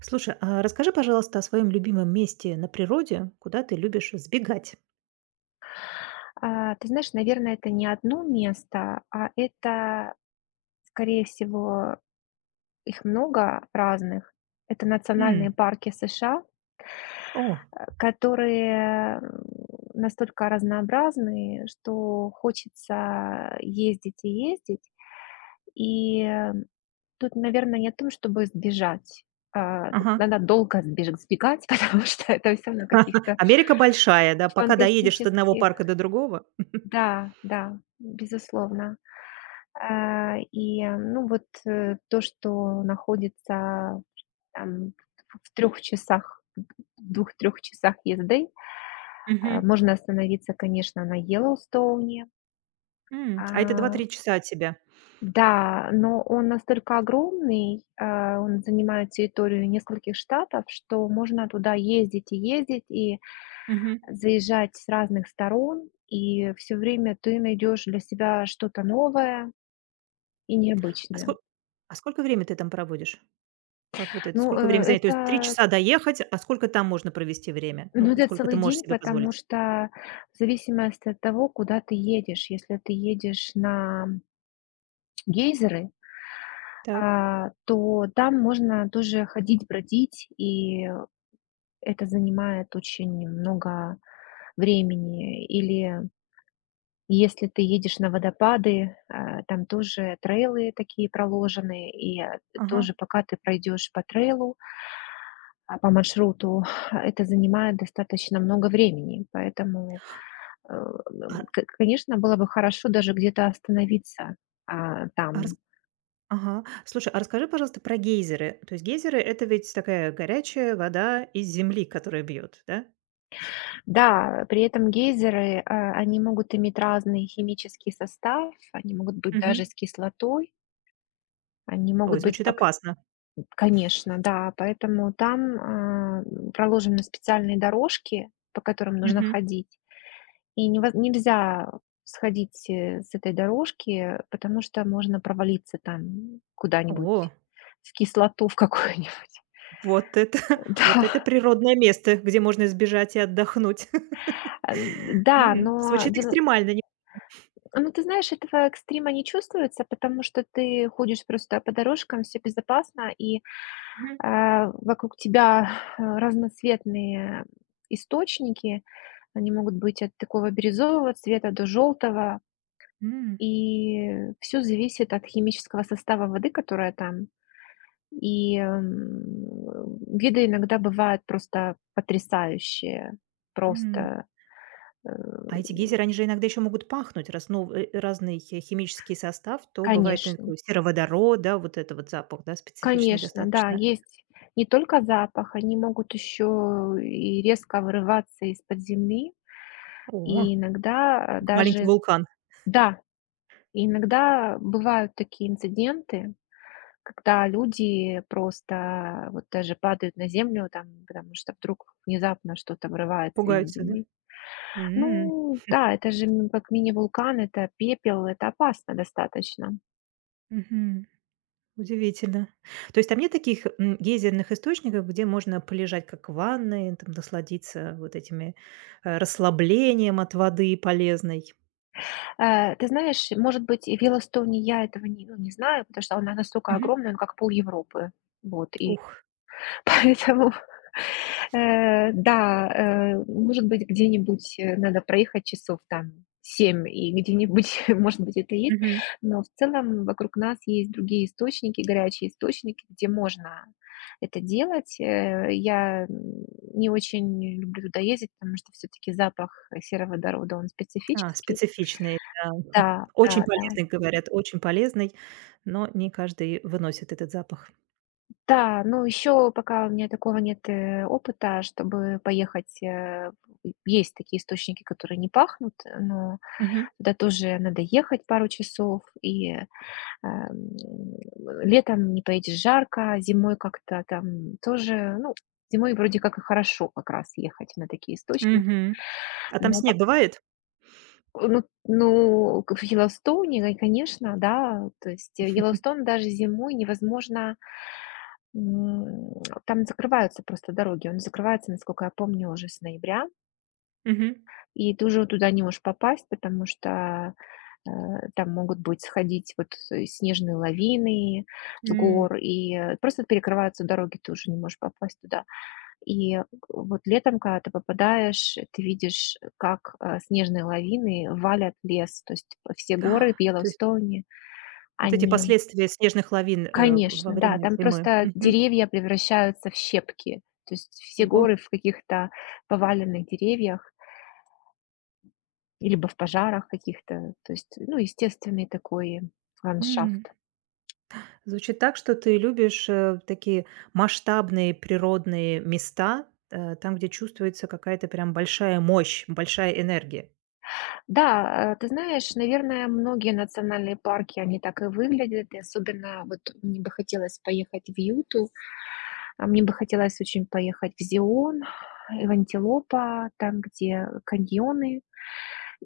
Слушай, а расскажи, пожалуйста, о своем любимом месте на природе, куда ты любишь сбегать. А, ты знаешь, наверное, это не одно место, а это, скорее всего, их много разных. Это национальные М. парки США, О. Которые настолько разнообразны, что хочется ездить и ездить. И тут, наверное, не о том, чтобы сбежать. Тут Ага. надо долго сбегать, потому что это все на каких-то Америка большая, да, пока доедешь от одного фантастических. парка до другого. Да, да, безусловно. А, и, ну, вот, то, что находится там в 3 часах, д в 2-3 часах езды, Мгм. можно остановиться, конечно, на Йеллоустоуне. М. А, А это два-три часа от тебя? да, но он настолько огромный, он занимает территорию нескольких штатов, что можно туда ездить и ездить, и Мгм. заезжать с разных сторон, и все время ты найдешь для себя что-то новое и А, необычное. сколько, а сколько времени ты там проводишь? Как вот это? Ну, э, Сколько времени занять? То есть 3 это часа доехать, а сколько там можно провести время? Ну, Ну, это сколько ты целый можешь день, себе потому позволить? что в зависимости от того, куда ты едешь. Если ты едешь на гейзеры, Так. То там можно тоже ходить, бродить, и это занимает очень много времени. Или если ты едешь на водопады, там тоже трейлы такие проложены, и Ага. тоже пока ты пройдешь по трейлу, по маршруту, это занимает достаточно много времени. Поэтому Э, к конечно, было бы хорошо даже где-то остановиться, А. там. Ага. Слушай, а расскажи, пожалуйста, про гейзеры. То есть гейзеры — это ведь такая горячая вода из земли, которая бьет, да? Да, при этом гейзеры, они могут иметь разный химический состав, они могут быть даже Мгм. с кислотой, они Ой, могут быть с звучит бак опасно. конечно, да, поэтому там, проложены специальные дорожки, по которым нужно Мгм. ходить, и невоз нельзя сходить, с этой дорожки, потому что можно провалиться там О, куда-нибудь в кислоту в какую-нибудь. вот это вот это Да. природное место, где можно сбежать и отдохнуть. Да, М, но звучит дело экстремально, не. ну, ты знаешь, этого экстрима не чувствуется, потому что ты ходишь просто по дорожкам, все безопасно, и, Мгм. Вокруг тебя разноцветные источники. Они могут быть от такого бирюзового цвета до желтого, М. и все зависит от химического состава воды, которая там. И, виды иногда бывают просто потрясающие. М. Просто, э, А эти гейзеры, они же иногда еще могут пахнуть, разный хи химический состав, то бывает конечно. такой сероводород, да, вот это вот запах, да, специфичный Конечно, да, достаточно. есть не только запах, они могут еще и резко вырываться из-под земли. О, И иногда, как маленький даже с вулкан. да, и иногда бывают такие инциденты, когда люди просто вот даже падают на землю там, потому что вдруг внезапно что-то вырывается из Пугаются, да? земли. М. Ну да, это же, как мини-вулкан, это пепел, это опасно достаточно. Мгм. Удивительно. То есть там нет таких, гейзерных источников, где можно полежать как в ванной, там насладиться вот этими, расслаблением от воды полезной? Ты знаешь, может быть, и в Йеллоустоне я этого не ну, не знаю, потому что она настолько Мгм. огромная, ну, как пол Европы. Вот, и Ух. поэтому, да, может быть, где-нибудь, надо проехать часов там 7 и где-нибудь, может быть, это есть. Мгм. Но в целом вокруг нас есть другие источники, горячие источники, где можно это делать. Я, не очень люблю туда ездить, потому что все таки запах сероводорода, он А, специфический. специфичный, да. Да, Очень да, да. полезный, говорят, очень полезный, но не каждый выносит этот запах. Да, ну, еще пока у меня такого нет, опыта, чтобы поехать, есть такие источники, которые не пахнут, но Мгм. туда тоже надо ехать пару часов, и, м, летом не поедешь, жарко, зимой как-то там тоже, ну, зимой вроде как и хорошо как раз ехать на такие источники. Мгм. А там Но пок снег бывает? ну, к в Йеллоустоуне, конечно, да, то есть Йеллоустон даже зимой невозможно М, там закрываются просто дороги. Он закрывается, насколько я помню, уже с ноября. Мгм. И ты уже туда не можешь попасть, потому что, э, там могут быть сходить вот, снежные лавины с М. гор, и, просто перекрываются дороги, ты уже не можешь попасть туда. И к вот летом, когда ты попадаешь, ты видишь, как, снежные лавины валят лес. То есть, все А, горы в то есть Йеллоустоуне, вот эти они последствия снежных лавин, во Конечно, да, время там зимы. просто деревья превращаются в щепки. То есть все Ого. горы в каких-то поваленных деревьях, и либо в пожарах каких-то. То есть, ну, естественный такой М. ландшафт. Звучит так, что ты любишь, такие масштабные природные места, там, где чувствуется какая-то прям большая мощь, большая энергия. Да, ты знаешь, наверное, многие национальные парки, они так и выглядят. И особенно вот мне бы хотелось поехать в Юту, а мне бы хотелось очень поехать в Зион и в Антилопа, там, где каньоны.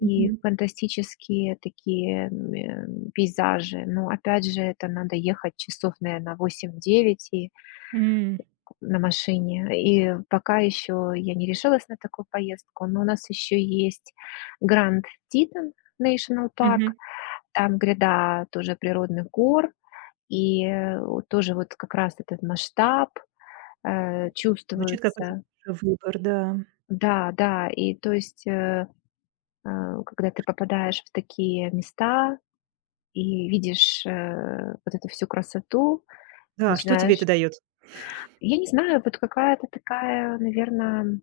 И фантастические такие, пейзажи. Но опять же, это надо ехать часов, наверно, восемь-девять и М. на машине. И пока еще я не решилась на такую поездку, но у нас еще есть Гранд Титан National парк, Мгм. там гряда тоже природных гор, и, вот тоже вот как раз этот масштаб, Звучит как очень чувствуется. хороший выбор, да. Да, да, и то есть, э, когда ты попадаешь в такие места, и видишь, вот эту всю красоту, Да, что тебе это начинаешь дает? я не знаю, вот какая-то такая, наверное,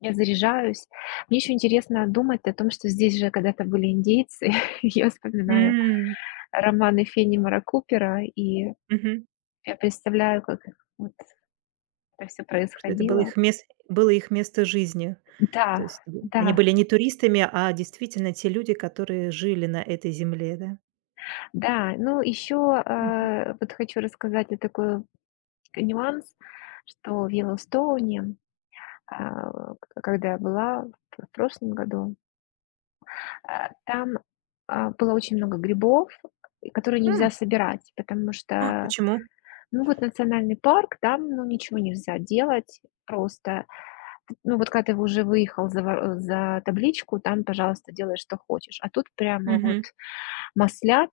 я заряжаюсь. Мне еще интересно думать о том, что здесь же когда-то были индейцы. Я вспоминаю М. романы Фенримора Купера, и Мгм. я представляю, как вот это всё Что это происходило. Было их место жизни. Да, То есть вы да, они были не туристами, а действительно те люди, которые жили на этой земле, да? да. Ну, еще, Мгм. Вот хочу рассказать о такой нюанс, что в Йеллоустоуне а, к когда я была в прошлом году, там, было очень много грибов, и которые нельзя М, собирать, потому а что, почему? ну, вот национальный парк, там, ну, ничего нельзя делать просто. Ну, вот когда ты уже выехал за за табличку, там, пожалуйста, делай, что хочешь. А тут прямо вот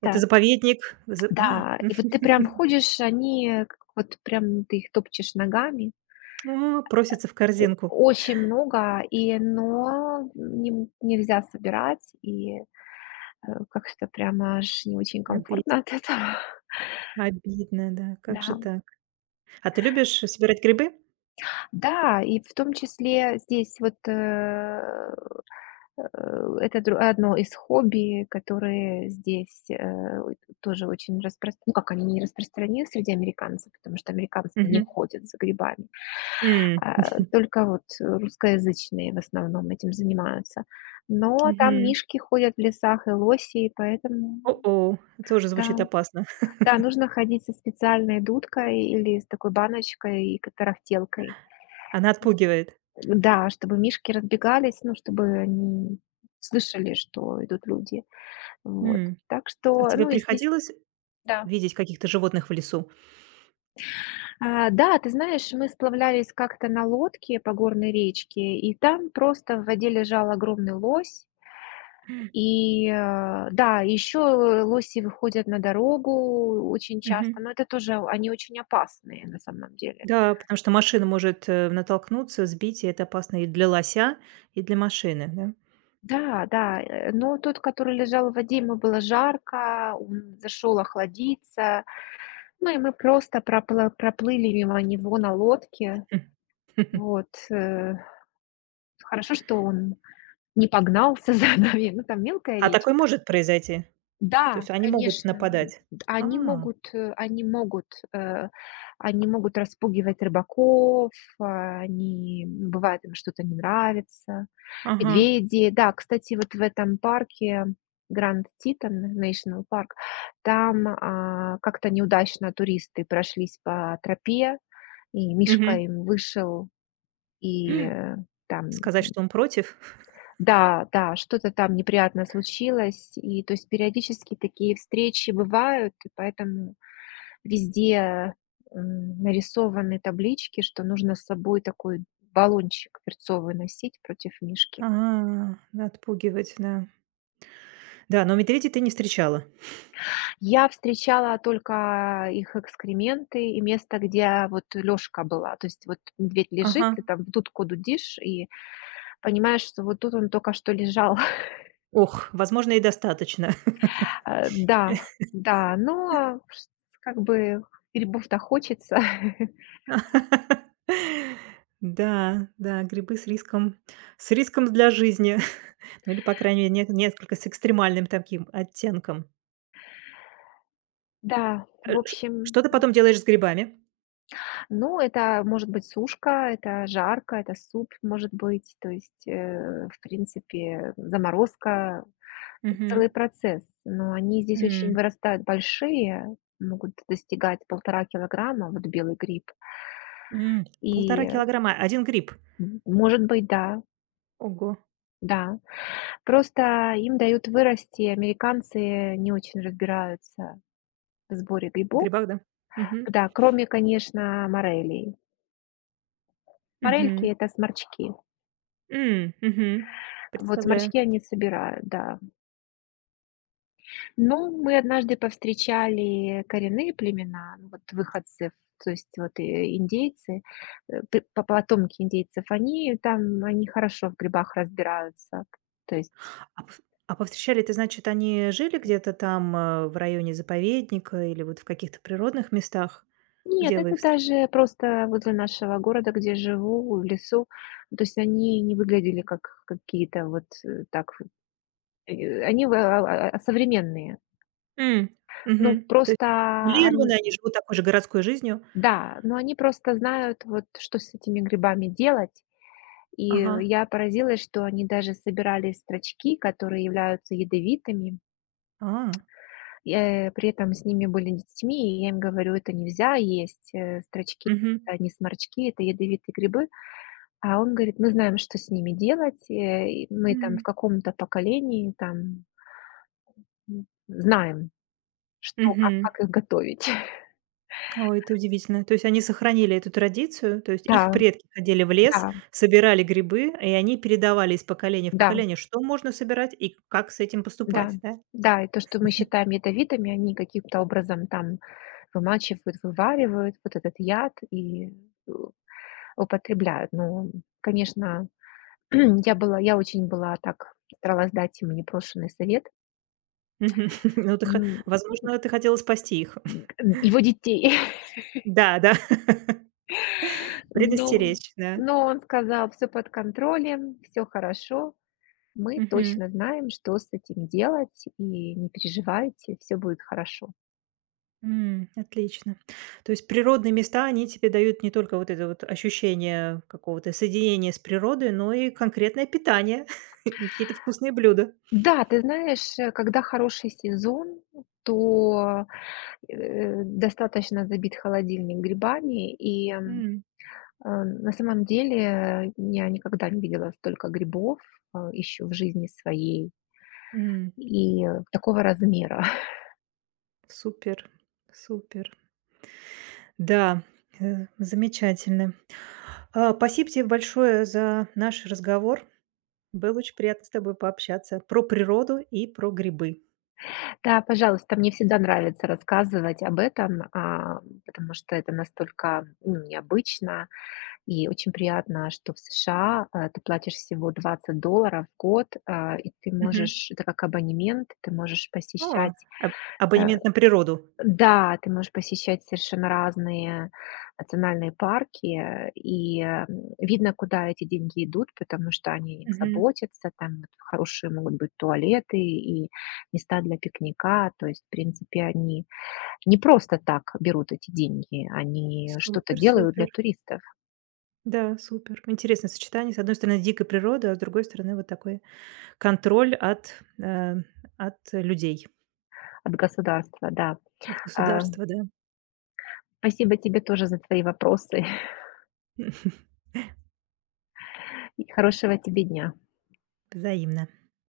Это заповедник. Да, и вот ты прям ходишь, они как вот прям ты их топчешь ногами. а, просится в О корзинку. очень много, и но нем нельзя собирать, и, как-то прямо аж не очень Оби комфортно от этого. обидно, да, как же Да. так? А ты любишь собирать грибы? Да, и в том числе здесь вот, э, это дру одно из хобби, которые здесь, ой, тоже очень распро ну, как они не распространены среди американцев, потому что американцы не Мгм. ходят за грибами. М. Только вот русскоязычные в основном этим занимаются. Но там Мгм. мишки ходят в лесах и лоси, и поэтому О-о, тоже да. звучит опасно. Да, нужно ходить со специальной дудкой или с такой баночкой и к тарахтелкой. Она отпугивает. Да, чтобы мишки разбегались, ну, чтобы они слышали, что идут люди. Вот. М. Так А что, тебе ну и здесь приходилось да. видеть каких-то животных в лесу? Да, ты знаешь, мы сплавлялись как-то на лодке по горной речке, и там просто в воде лежал огромный лось. М. И, да, еще лоси выходят на дорогу очень часто, Мгм. но это тоже они очень опасные на самом деле. Да, потому что машина может, натолкнуться, сбить, и это опасно и для лося, и для машины, да? Да, да, но тот, который лежал в воде, ему было жарко, он зашел охладиться, ну и мы просто пропла проплыли мимо него на лодке. Хм. Вот, хорошо, что он не погнался за нами. Ну, там мелкая А такое речка. может произойти? То Да, есть они могут конечно, нападать? они А, могут, э, они могут, э, они могут распугивать рыбаков, они, бывает, им что-то не нравится. ага. Медведи, да, кстати, вот в этом парке Гранд Титан National парк, там, как-то неудачно туристы прошлись по тропе, и мишка Мгм. им вышел, и, М. Там Сказать, что он против? да, да, что-то там неприятно случилось. И то есть периодически такие встречи бывают, и поэтому везде, нарисованы таблички, что нужно с собой такой баллончик перцовый носить против мишки. А, да, отпугивать, да. Да, но медведей ты не встречала? Я встречала только их экскременты и место, где вот лёжка была. То есть вот медведь лежит, Ага. ты там в дудку дудишь и понимаешь, что вот тут он только что лежал. Ох, возможно, и достаточно. Да, да, но ш как бы грибов-то хочется. Да, да, грибы с риском для жизни. Ну, или, по крайней мере, нет несколько с экстремальным таким оттенком. Да, Э, в ш общем, что ты потом делаешь с грибами? ну, это может быть сушка, это жарка, это суп, может быть, то есть, в принципе, заморозка, Мгм. целый процесс. Но они здесь очень М. вырастают большие, могут достигать 1,5 кг, вот белый гриб. М. И, 1,5 килограмма один гриб. может быть, да, Ого. да. Просто им дают вырасти, американцы не очень разбираются в сборе В грибов. грибах, да? Мгм. Да, кроме, конечно, морелей. Мгм. Морельки — это сморчки. М. Мгм. Вот Представляю. сморчки они собирают, да. Но мы однажды повстречали коренные племена, ну, вот выходцев, то есть вот, индейцы, э, п по потомки индейцев, они там, они хорошо в грибах разбираются. То есть А пов а повстречали это, значит, они жили где-то там, в районе заповедника или вот в каких-то природных местах? нет, Где вы их это встретили? даже просто возле нашего города, где живу, в лесу. То есть они не выглядели как какие-то вот, так, они в а современные. М. Ну, Мгм. То есть просто изолированы, они они живут такой же городской жизнью? да, но они просто знают, вот что с этими грибами делать. И Ага. Я поразилась, что они даже собирали строчки, которые являются ядовитыми, А. При этом с ними были детьми, и я им говорю: "Это нельзя есть, строчки — Мгм. это не сморчки, это ядовитые грибы". А он говорит: "Мы знаем, что с ними делать, и мы там в М. каком-то поколении там, знаем, что как Мгм. как их готовить". Ой, это удивительно. То есть они сохранили эту традицию, то есть Да, их предки ходили в да, лес, собирали грибы, и они передавали из поколения в да. поколение, что можно собирать и как с этим Да, поступать, да? да, и то, что мы считаем ядовитыми, они каким-то образом там вымачивают, вываривают вот этот яд и э, употребляют. Но, конечно, я очень была так, старалась дать ему непрошенный совет, Мгм. Ну, ты хо м, возможно, ты хотела спасти их. его детей. Да, да, Но, предостеречь, да. но он сказал, все под контролем, все хорошо, мы Мгм. точно знаем, что с этим делать, и не переживайте, все будет хорошо. М, отлично. То есть природные места, они тебе дают не только вот это вот ощущение какого-то соединения с природой, но и конкретное питание, и какие-то вкусные блюда. Да, ты знаешь, когда хороший сезон, то, достаточно забит холодильник грибами. И, М. На самом деле я никогда не видела столько грибов, еще в жизни своей М. и такого размера. Супер, супер. Да, замечательно. А, спасибо тебе большое за наш разговор. Было очень приятно с тобой пообщаться про природу и про грибы. Да, пожалуйста, мне всегда нравится рассказывать об этом, потому что это настолько, ну, необычно. И очень приятно, что в США, ты платишь всего $20 в год, и ты Мгм. можешь это как абонемент, ты можешь А, посещать, аб э абонемент на природу. да, ты можешь посещать совершенно разные национальные парки, видно, куда эти деньги идут, потому что они о них Мгм. заботятся. Там вот хорошие могут быть туалеты и места для пикника. То есть, в принципе, они не просто так берут эти деньги, они что-то Супер, делают супер. для туристов Да, супер. Интересное сочетание. С одной стороны, дикая природа, а с другой стороны, вот такой контроль от людей, от государства, да. от А, государства, да. спасибо тебе тоже за твои вопросы и хорошего тебе дня. Взаимно.